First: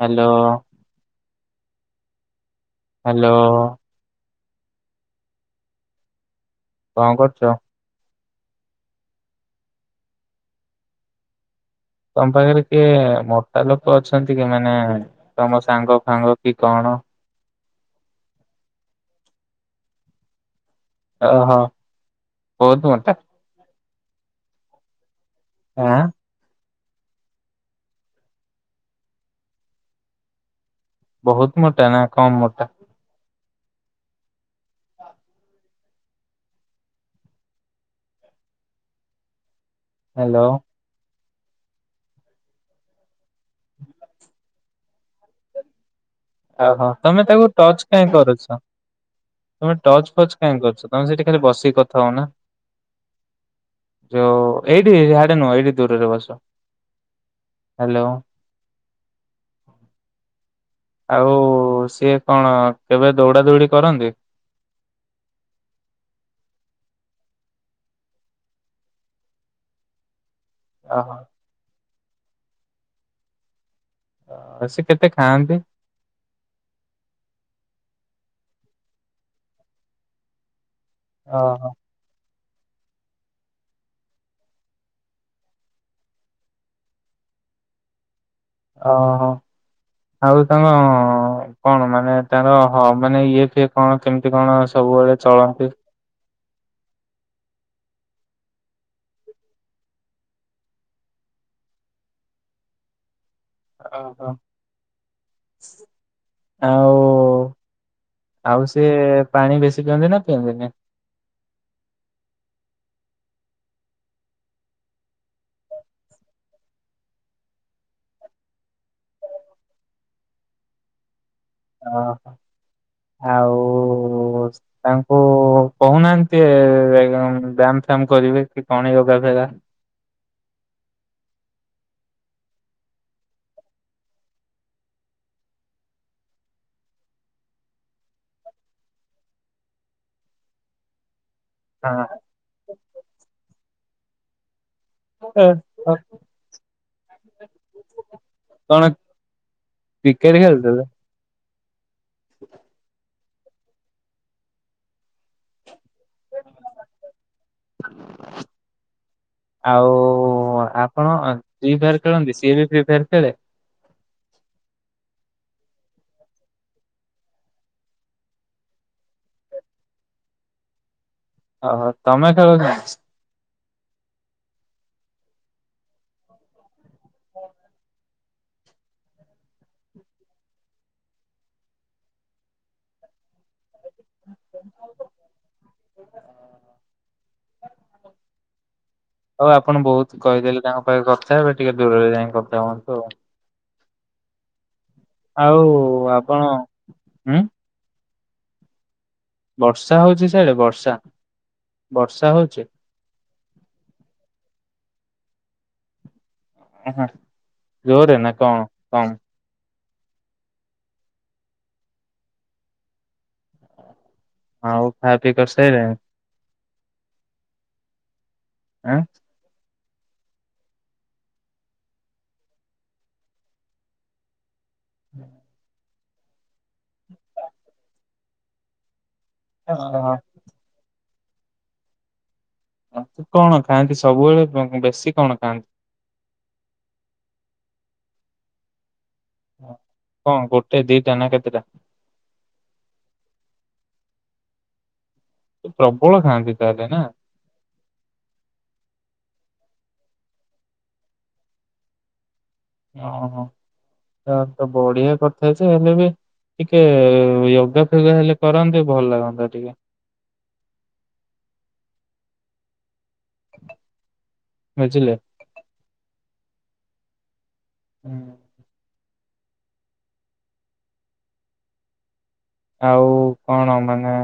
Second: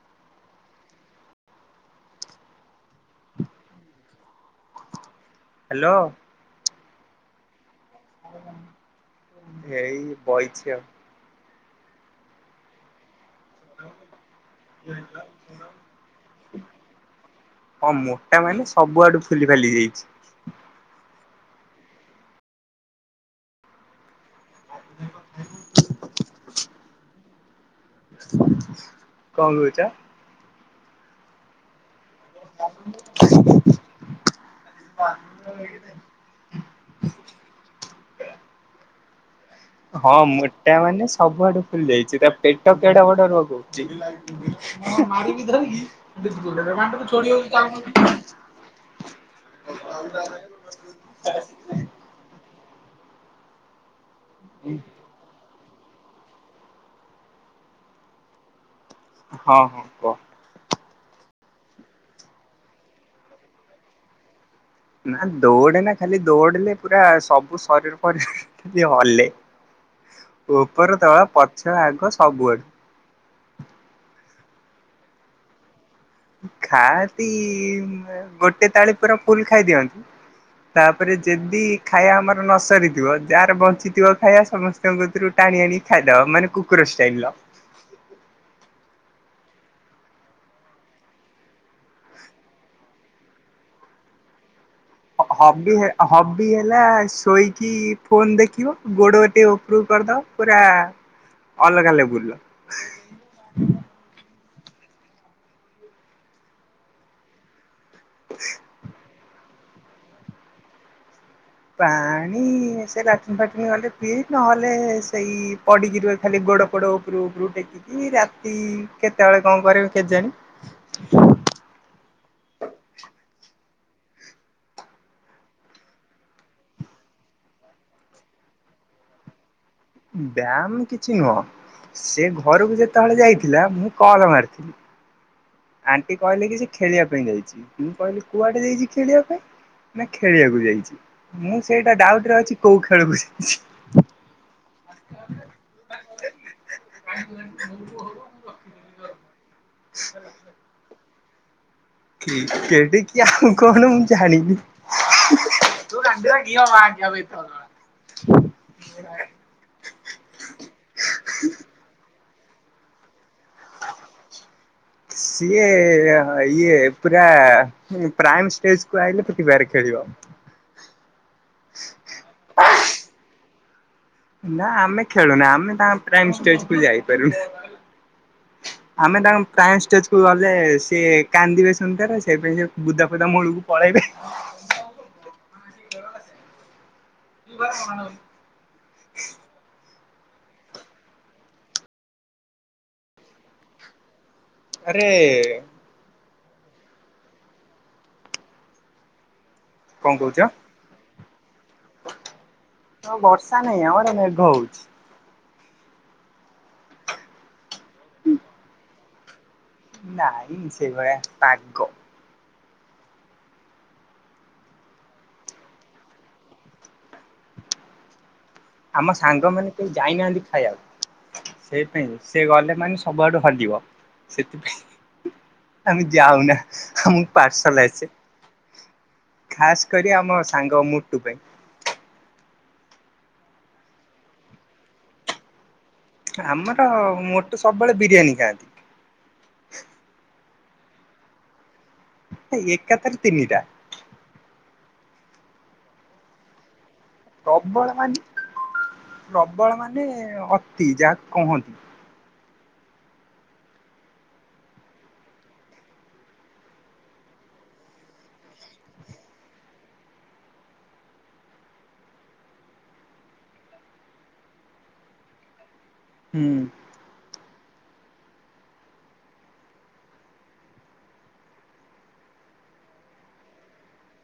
Hello. Hello. Hello. କଣ କରୁଚ? ଏଇ ବଇଚି ଆଉ। ତମ ପାଖରେ କିଏ ମୋ ଟା ଲୋକ ଅଛନ୍ତି କି ମାନେ ତମ ସାଙ୍ଗ ଫାଙ୍ଗ କି କଣ? ହଁ ମୋଟା ମାନେ ସବୁ ଆଡୁ ଫୁଲି ଫାଲି ଯାଇଛି। ଓହୋ ବହୁତ ମୋଟା? ଆଁ କଣ କହୁଛ। ବହୁତ ମୋଟା ନା। କମ୍ ମୋଟା। [inaudible] ହଁ ହ୍ୟାଲୋ। ମୋଟା ମାନେ। ସବୁଆଡୁ ଫୁଲି ଯାଇଛି ତା ପେଟ କେଡ ବଡ ରୁ କହୁଛି। ଓହୋ ତମେ ତାକୁ ଟଚ କାଇହିଁ କରୁଛ ତମେ ଟଚ ଫଚ କାଇହିଁ କରୁଛ ତମେ ସେଇଠି ଖାଲି ବସିକି କଥା ହଉ ନା। ଯୋଉ ଏଇଠି ସିଆଡେ ନୁହଁ ଏଇଠି। ଦୂରରେ ବସ ହ୍ୟାଲୋ। ହଁ କହ ଆଉ ସିଏ କଣ କେବେ ଦୌଡା ଦୌଡି କରନ୍ତି। ନା ଦୌଡେ ନା ଖାଲି ଦୌଡିଲେ ପୁରା ସବୁ ଶରୀର ଫରିର ଏମିତି ହଲେ। ଉପର ତଳ ପଛ ଆଗ। ସବୁଆଡୁ। ଅ ସେ କେତେ ଖାଆନ୍ତି। ଖାଆନ୍ତି ଗୋଟେ ଥାଳି ପୁରା ଫୁଲ ଖାଇଦିଅନ୍ତି। ତାପରେ ଯଦି ଓହୋ ଖାଇବା ଆମର ନ ସରିଥିବ ଯାହାର ବଞ୍ଚିଥିବ ଖାଇବା ସମସ୍ତଙ୍କରୁ ଟାଣି ଆଣି ଖାଇଦବ ମାନେ କୁକୁର ଷ୍ଟାଇଲ ଓହୋ ଆଉ ତଙ୍କ କଣ ମାନେ ତାର ହ ମାନେ ଇଏ ଏ କଣ କେମିତି କଣ? ସବୁବେଳେ ଚଳନ୍ତି। ବି ହେଲା ଶୋଇକି ଫୋନ ଦେଖିବ ଗୋଡ ଗୋଟେ ଉପରୁ କରିଦବ ପୁରା ଅଲଗା ଲ ବୁଲ ଓହୋ ଆଉ। ଆଉ ସେ ପାଣି ବେଶୀ କଛନ୍ତି ନା ପିଆ- ପାଣି ସେ ଲାଟୁନୀ ଫାଟୁନୀ ଗଲେ ପିଇ ନହେଲେ ସେଇ ପଡିକି ରୁହେ ଖାଲି ଗୋଡ ପୋଡ ଉପରୁ ଉପରୁ ଟେକିକି ରାତି କେତେବେଳେ କଣ କର କେେଜାଣି ଓହୋ ଆଉ ତାଙ୍କୁ କହୁନାହାନ୍ତି ବାମ ଫାମ କରିବେ କି କଣ ଯୋଗା ଫଗା ବ୍ୟାୟାମ କିଛି ନୁହଁ ସେ ଘରକୁ ଯେତେବେଳେ ଯାଇଥିଲା ମୁଁ କଲ ମାରିଥିଲି ଆଣ୍ଟି କହିଲେ କି ସେ ଖେଳିବା ପାଇଁ ଯାଇଛି ମୁୁ କହିଲି କୁଆଡେ ଯାଇଛି ଖେଳିବା ପାଇଁ ନା ଖେଳିବାକୁ ଯାଇଛି। ମୁଁ ସେଇଟା ଡାଉଟ ରେ ଅଛି କୋଉ ଖେଳକୁ ଯାଇଛି। ହ। କଣ କ୍ରିକେଟ ଖେଳ ତ କି କେଠିକ ାଉ କଣ ମୁଁ ଜାଣିନି ତୁ କଡି ରଖି ମା ଆଞ ଆଉ ପ୍ରିଫେ ଖେଳେ ସିଏ ଇଏ ପୁରାେଜ କ ଆଇ ପଠିବ ଖେଳିବ। ଓହୋ ତମେ ଖଳଛ। ନା ଆମେ ଖେଳୁନା ଆମେ ତାଙ୍କାଇ େଜ କ ଯାଇପାରୁନୁ ଆମେ ତାଙ୍କାଇେଜ କ ଗଲେ ସେ କାନ୍ଦିବେ ଶୁଣିଥାର ସେଇପାଇ ସେ ବୁଦା ଫଦା ମୂଳକୁ ପଳେଇବେ। [unintelligible] ଭର କଣ ହଉ ଆପଣ ବହୁତ କହିଦେଲେ ତାଙ୍କ ପାଖ କଥା ହେବେ ଟିକେ ଦୂରରେ ଯାଇକ କଥା ହୁଅନ୍ତୁ ଆଉ। ଆରେ ହଉ। କଣ ହୁଁ ବର୍ଷା ହଉଛି ସେଡ ବର୍ଷା ବର୍ଷା ହଉଛି? ହ ବର୍ଷା ନହିଁ ଆମର ମେଘ ହଉଛି। ଜୋରରେ ନା କଣ କଣ? ନାଇଁ ସେଭଳିଆ ପାଗ ହଁ ହ ଖାଇ ପି କରସଇି ରେ ଆଁ? ଆମ ସାଙ୍ଗ ମାନେ ଯାଇନାହାନ୍ତି ଖାଇବାକୁ ସେଇପାଇଁ ସେ ଗଲେ ମାନେ ସବୁଆଡୁ ହଜିବ ସେଥିପାଇଁ ଆମେ ଯାଉ ନା ମୁମଁ ପାଠଶାଲ ଅଛି। ଖାସ୍ କରି ଆମ ସାଙ୍ଗ ମୁ ଟ ପାଇଁାଇ କଣ ଖାଆନ୍ତି ସବୁବେଳେ ବେଶୀ କଣ ଖାଆନ୍ତି। ଆମର ମୋଟୁ ସବୁବେଳେ ବିରିୟାନୀ ଖାଆନ୍ତି। କଣ କରୁଛୁ? ଏ ଦିଇଟା ନା କେତେଟା ଏକା ତରେ ତିନିଟା ପ୍ରବଳ ଖାଆନ୍ତି ତାହେଲେ ନା ପ୍ରବଳ ମାନେ ପ୍ରବଳ ମାନେ ଅତି ଯାହାକୁ କହନ୍ତି। ଓୋ ତା ତ ବଢିଆ କଥା ଯେ ହେଲେ ବି ଟିକେ ଯୋଗା ଫୋଗା ହେଲେ କରନ୍ତେ ଭଲ ଲାଗନ୍ତା ଟିକେ ବୁଝିଲେ। ହୁଁ। ହୁଁ। ଆଉ କଣ ମାନେ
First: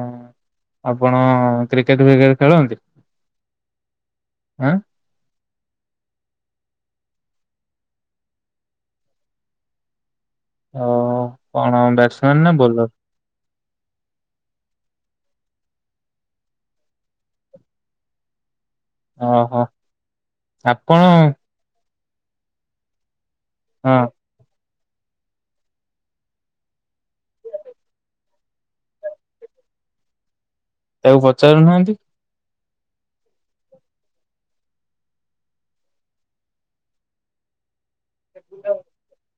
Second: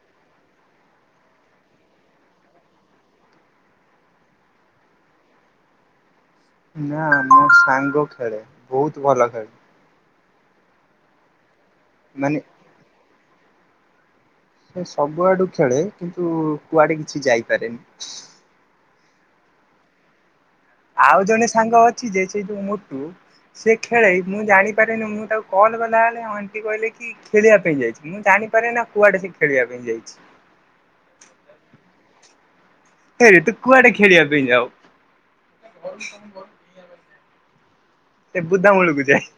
ଆପଣ କ୍ରିକେଟ ଭିକଟେ ଖେଳନ୍ତି। ଆଁ ନା ମୋ ସାଙ୍ଗ ଖେଳେ ବହୁତ ଭଲ ଖେଳେ ହ। କଣ ମାନେ ବ୍ୟାଟସମ୍ୟାନ୍ ନା ବୋଲର ସେ ସବୁଆଡୁ ଖେଳେ କିନ୍ତୁ କୁଆଡେ କିଛି ଯାଇପାରେନି ଓ ହୋ। ଆଉ ଜଣେ ସାଙ୍ଗ ଅ ସେ ଯେହେତୁ ମଟୁ ସେ ହଁ ଖେଳେ ମୁଁ ଜାଣିି ମୁଁ ତାକୁ କଲ୍ ଗଲାବେଳେ ଅଣ୍ଟି କହିଲେ କି ଖେଳିବା ପାଇଁ ଯାଇଛି ମୁଁ ଜାଣିପାରେ ନା କୁଆଡେ ସେ ଖେଳିବା ପାଇଁ ଯାଇଛି। ତାକୁ ପଚାରୁନାହାନ୍ତି। ହେ ତୁ କୁଆଡେ ଖେଳିବା ପାଇଁ ଯାଉ ଏ ବୁଧା ମୁୂଳୁକୁ ଯାଇ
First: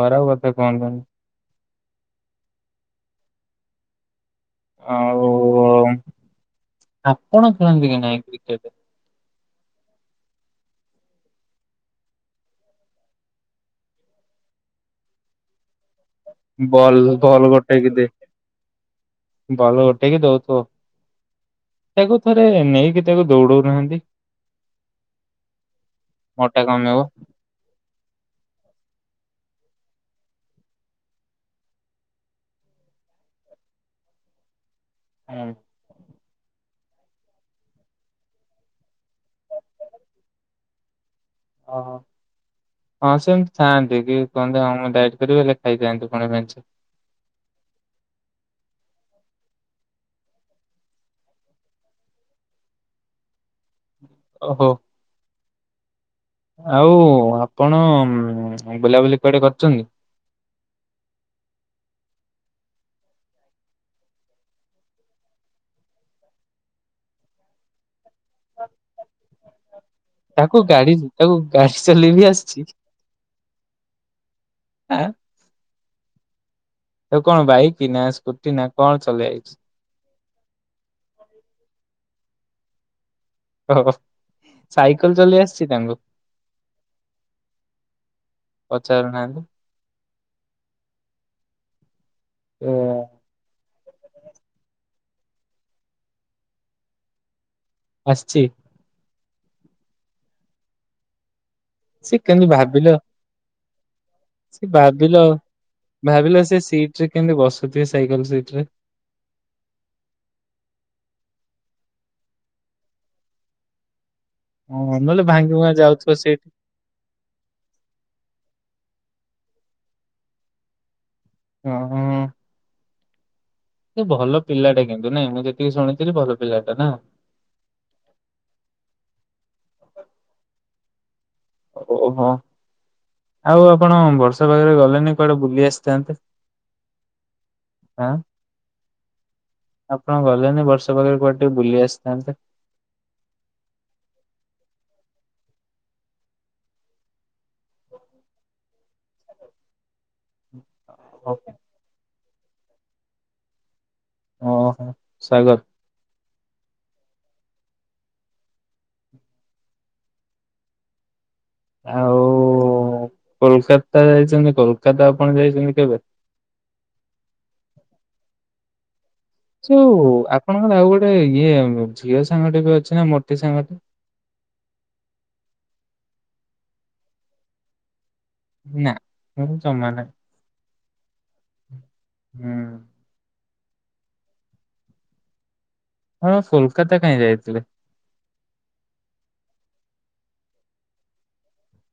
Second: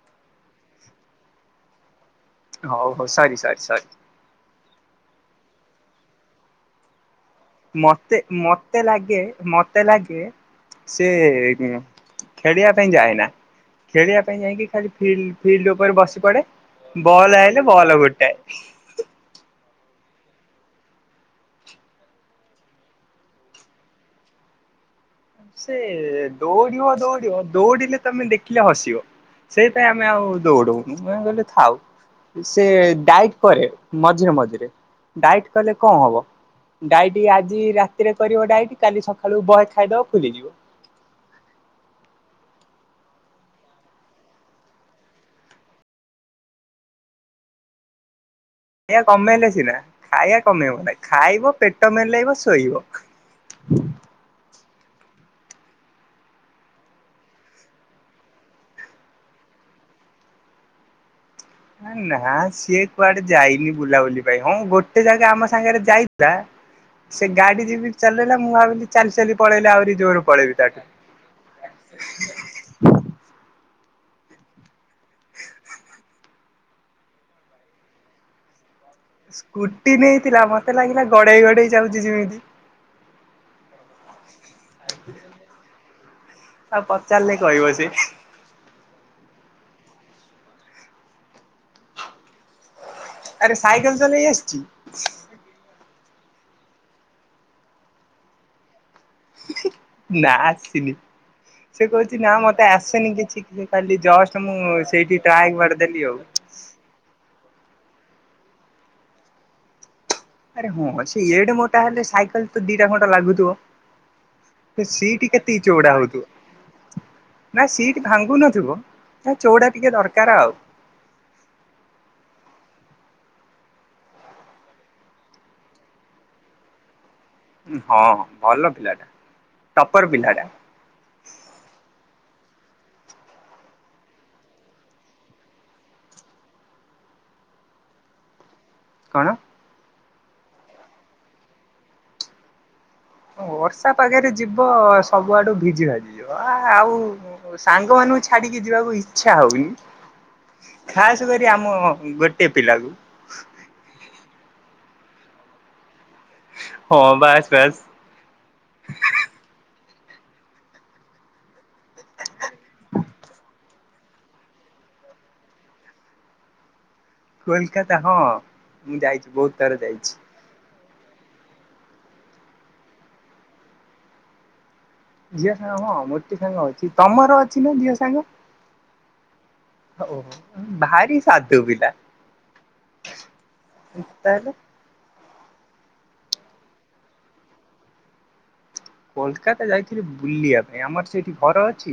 ଖରାପ କଥା କୁହନ୍ତନି। ହଉ ହଉ ସରି ସରି ସରି ଆଉ। ଆପଣ ଖେଳନ୍ତି କି ମତେ ନାଇ କ୍ରିକେଟ ମତେ ଲାଗେ ମତେ ଲାଗେ ସେ ଖେଳିବା ପାଇଁ ଯାଏନା ଖେଳିବା ପାଇଁ ଯାଇକି ଖାଲି ଫ ଫିଲ୍ଡ ଉପରେ ବସି ବଲ୍ ବଲ୍ ଆଇଲେ ଗୋଟେଇକି ବଲ ଗୋଟେଏ ଟକି ଦଉଥିବ ତାକୁ ଥରେ ନେଇକି ତାକୁ ଦୌଡଉନାହାନ୍ତି। ସେ ମୋଟା ଦୌଡିବ କମିବ। ଦୌଡିବ ଦୌଡିଲେ ତମେ ଦେଖିଲେ ହସିବ। ସେଇପାଇ ଆମେ ଆଉ ଦୌଡଉନୁେ କହିଲ ଥାଉ ସେ ଡାଇଟ କରେ ମଝିରେ ମଝିରେ ଡାଏଟ୍ ହୁଁ କଲେ କଣ ହବ। ଡାଈଟି ଆଜି ରାତିରେ କରିବ ଡାଇଟି କାଲି ସକାଳୁ ବହେ ଖାଇଦବ ଫୁଲିଯିବ ଓ ହଁ ସେମିତି ଥାଆନ୍ତି କି କୁହନ୍ତି ହଁ ମୁଁ ଡାଇଟ କରିବି ହେଲେ ଖାଇଥାନ୍ତୁ କଣ ଖାଇ କମେଇଲେ ସିନା ଖାଇବା କମେଇବ ନା ଖାଇବ ପେଟ ମଲେଇବ ଶୋଇବ। ଓହୋ। ଆଉ ଆପଣ ବୁଲାବୁଲି କୁଆଡେ କରୁଛନ୍ତି। ନା ନା ସିଏ କୁଆଡେ ଯାଇନି ବୁଲାବୁଲି ପାଇଁ ହଁ ଗୋଟେ ଜାଗା ଆମ ସାଙ୍ଗରେ ଯାଇଥିଲା ସେ ଗାଡି ଯିବି ଚଲେଇଲା ମୁଁ ଭାବିଲି ଚାଲି ଚାଲି ପଳେଇଲା ଆହୁରି ଜୋର ପଳେଇବି ତାକୁ ତାଠୁ। ଗାଡି ତାକୁ ଗାଡି ସଲେଇ ବିି ଆସିଛି? ଆ। ଆଉ କଣ ବାଇକ କି ନା ସ୍କୁଟି ନା କଣ ଚଲେଇ ଆଇଛି? ସ୍କୁଟି ନେଇଥିଲା ମତେ ଲାଗିଲା ଗଡେଇ ଗଡେଇ ଯାଉଛି ଯେମିତି ଓ ସାଇକେଲ ଚଲେଇ ଆସିଛି ତାଙ୍କୁ ଆଉ ପଚାରିଲେ କହିବ ସେ ପଚାରୁନାହାନ୍ତି। ହ। ଆରେ ସାଇକେଲ ଚଲେଇ ଆସଛି? ଆସଛି? ନା ଆସିିନି। ସେ କହୁଛି ନା କେମିତି ମତେ ଭାବିଲ ଆସେନି କିଛି। ସେ କାଲି ସେ ଭାବିଲ, ଆଉ। ଭାବିଲ ସେ ସିଟ ରେ କେମିତି ବସ ସାଇକେଲ ସିଟରେ। ଆରେ ହଁ ସେ ଏଡ ମୋଟା ହେଲେ ସାଇକେଲ ତ ଦିଟା ଖଣ୍ଟା ଲାଗୁଥିବ। ହଁ ନହେଲେ ସିଟ ଭାଙ୍ଗି କେତେ ଭୁଙ୍ଗା ଚଉଡା ଯାଉଥିବ ସିଟ ହଉଥିବ ନା ସିଟ ଭାଙ୍ଗୁ ନଥିବ। ନା ଚଉଡ଼ା ଟିକେ ଦରକାର ଆଉ। ଓ ହୋ। ସେ ଭଲ ପିଲାଟା, କିନ୍ତୁ ନାଇଁ ମୁଁ ଯେତିକି ଶୁଣିଥିଲି ଭଲ ପିଲାଟା ନା। ହଁ ଭଲ ପିଲାଟା ଟପର ପିଲାଟା। ଓହୋ ଆଉ ଆପଣ ବର୍ଷା ପାଗରେ ଗଲେନି, କୁଆଡେ ବୁଲି ଆସିଥାନ୍ତେଁ ଆଁ। କଣ? ଆପଣ ଗଲେନି ବର୍ଷା ପାଗରେ କୁଆଡ ଟିକେ ବୁଲି ଆସିଥାନ୍ତେ। ଅ ବର୍ଷା ପାାଗରେ ଯିବ ସବୁଆଡୁ ଭିଜି ଭାଜି ଯିବ ଆ ଆଉ ସାଙ୍ଗ ମାନଙ୍କୁ ଛାଡିକି ଯିବାକୁ ଇଚ୍ଛା ହଉନି। ଖାସ୍ କରି ଆମ ଗୋଟେ ଏପିଲାକୁ। ଓ ହୋ ସାଗର। ହଁ ବାସ୍ ବାସ୍। ଆଉ କୋଲକାତା ଯାଇଛନ୍ତି କୋଲକାତା ଆପଣ ଯାଇଛନ୍ତି କେବେ? କୋଲକାତା ହଁ ମୁଁ ଯାଇଛିି। ସେ ଆପଣଙ୍କ ଆଉ ଗୋଟେ ଏ ଇଏ ଝିଅ ସାଙ୍ଗଟି ବି ଅଛି ନା ମୋଟି ସାଙ୍ଗଟେ। ଝିଅ ସାଙ୍ଗ ହଁ ମୋଟି ସାଙ୍ଗ ଅଛି, ତମର ଅଛି ନା ଝିଅ ସାଙ୍ଗ? ନା ମୁଁ ଜମା ନାହିଁ ଓ ଭାରି ସାଧୁ ପିଲା। ହୁଁ। ଏତାରେ। ହଁ କୋଲକାତା କାହିଁ ଯାଇଥିଲେ। କୋଲକାତା ଯାଇଥିଲି ବୁଲିବା ପାଇଁ ଆମର ସେଇଠି ଘର ଅଛି।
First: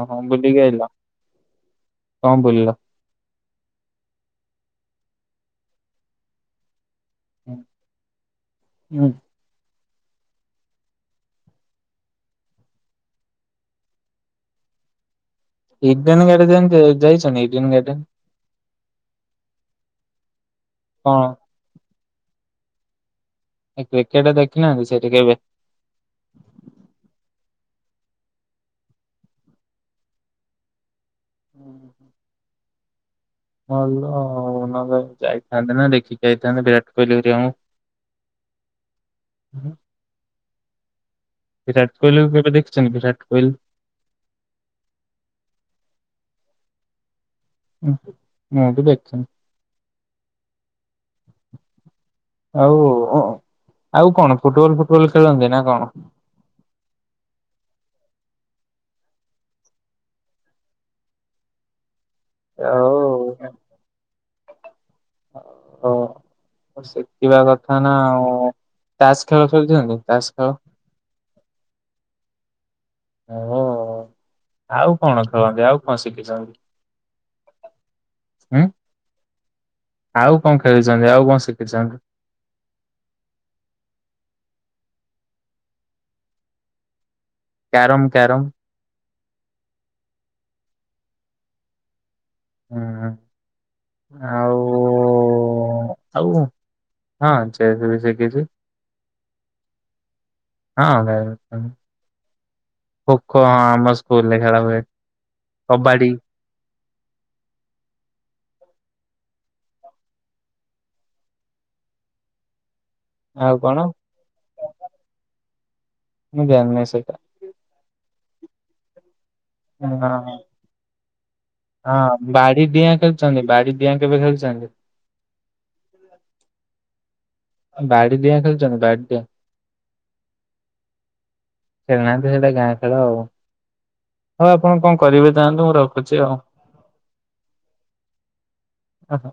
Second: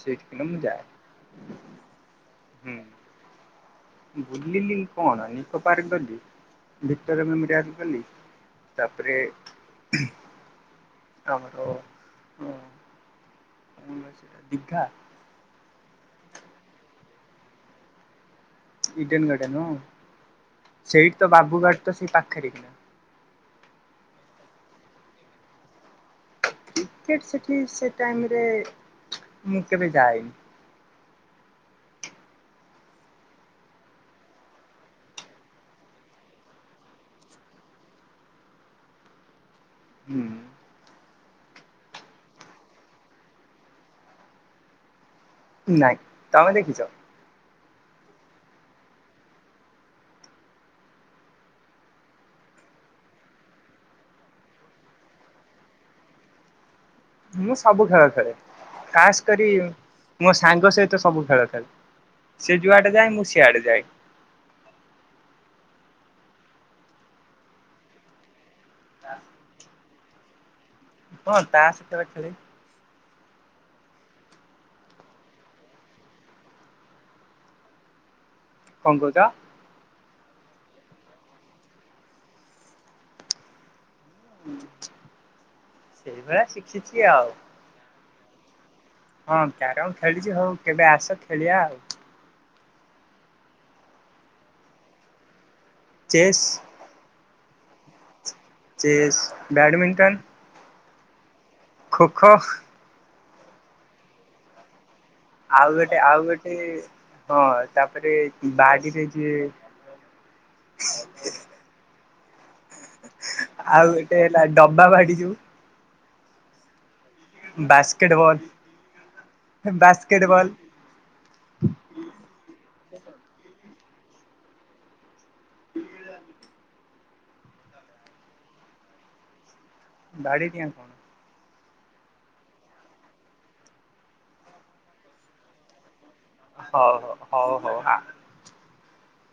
ଓହୋ ବୁଲିକି ମୁ ଆଇଲ ଯାଏ, କଣ ବୁଲିଲ? ହୁଁ। ବୁଲିଲି କଣ ନିିକୋ ପାର୍କ ଗଲି। ଭିତରେ ମୁଁ [unintelligible] ହୁଁ ତାପରେ [unintelligible] ତମର ସେଟା ଦିଘା। ଇଡେନ୍ ଗାର୍ଡେନ୍ ଯାଇଛନ୍ତି? Eden Garden. ଇଡେନ୍ ଗାର୍ଡେନ ହଁ। ସେଇଠି ତ କଣ? ବାବୁ ଗାଡ ତ ସେଇ ପାଖରେ କି ନା। ଏ କ୍ରିକେଟ ଦେଖିନାହାନ୍ତି ସେଠି କେବେ? କ୍ରିକେଟ ସେଠି ସେ ଟାଇମ୍ ରେ ମୁଁ କେବେ ଯାଏନି। ହୁଁ ହୁଁ। ଭଲ ଆଉ ନହେଲେ ଯାଇଥାନ୍ତେ ନା ଦେଖିକି ଆଇଥାନ୍ତେ ବିରାଟ କୋହଲି ଘରିକାଙ୍କୁ। ହୁଁ। ବିରାଟ କୋହଲିକୁ କେବେ ଦେଖଛନ୍ତି? ବିରାଟ କୋହଲି। ନାଇଁ, ତମେ ଦେଖିଛ? ଉ ମୁଁ ବି ଦେଖିନି। ଆଉ ଆଉ କଣ ଫୁଟବଲ୍ ଫୁଟବଲ୍ ଖେଳନ୍ତି ନା କଣ? ମୁଁ ସବୁ ଖେଳ ଖେଳେ। ଖାସ୍ କରି ମୋ ସାଙ୍ଗ ସହିତ ସବୁ ଖେଳ ଖେଳେ। ସେ ଯୁଆଡେ ଯାଏ ମୁଁ ଆଉ ସିଆଡେ ଯାଏ। ଓ ଶଖିବା କଥା ନା ଆଉ। ତାସ୍ ଖେଳ ଖେଳିଛନ୍ତି? ତାସ୍ ଖେଳ। କଣ? ତାସ୍ ଖେଳ ଖେଳେ। ଓ ଆଉ କଣ ଖେଳନ୍ତି? ଆଉ କଣ ଶିଖିଛନ୍ତି? ହୁଁ କଣ କହୁଚ? ଆଉ କଣ ଖେଳୁଛନ୍ତି? ଆଉ କଣ ଶିଖିଛନ୍ତି? ସେଇଭଳିଆ ଶିଖିଛି ଆଉ। Carrom carrom. ହଁ କ୍ୟାରମ ଖେଳିଛି ହଉ କେବେ ଆସ ଖେଳିବା ଆଉ। ହୁଁ ଆଉ ଆଉ ଚେସ୍। ହଁ ସେ ବି ଶିଖିଛି। Chess, badminton. ହଁ। ଖୋ ଖୋ। ଖୋଖୋ ହଁ ଆମ ସ୍କୁଲ ରେ ଖେଳା ହୁଏ। ଆଉ ଗୋଟେ କବାଡି ଆଉ ଗୋଟେ ହଁ ତାପରେ ବାଡିରେ ଯିଏ। ଆଉ କଣ ଆଉ ଗୋଟେ ହେଲା ଡବା ବାଡି ଯୋଉ। ମୁଁ ଜାଣିନେଇ ସେଇଟା। ବାସ୍କେଟବଲ। ହଁ ହଁ ବାଡି ଡିଆଁ ଖେଳିଛନ୍ତି ବାଡି [unintelligible] ଖେଳିଛନ୍ତି। [unintelligible] ବାଡ଼ି ଡ଼ିଆଁ ଖେଳିଛ ନା ବାଡ଼ି ଡିଆଁ। ବାଡ଼ି ଡିଆଁ କଣ। ଖେଳି ନାହାଁନ୍ତି ସେଇଟା ଗାଁ ଖେଳ ଆଉ ହଉ ଆପଣ କଣ କରିବେ ଜାନ୍ତୁ ମୁଁ ରଖୁ ହୋଉ ହୋଉ ହୋଉ ଆ ଓହୋ।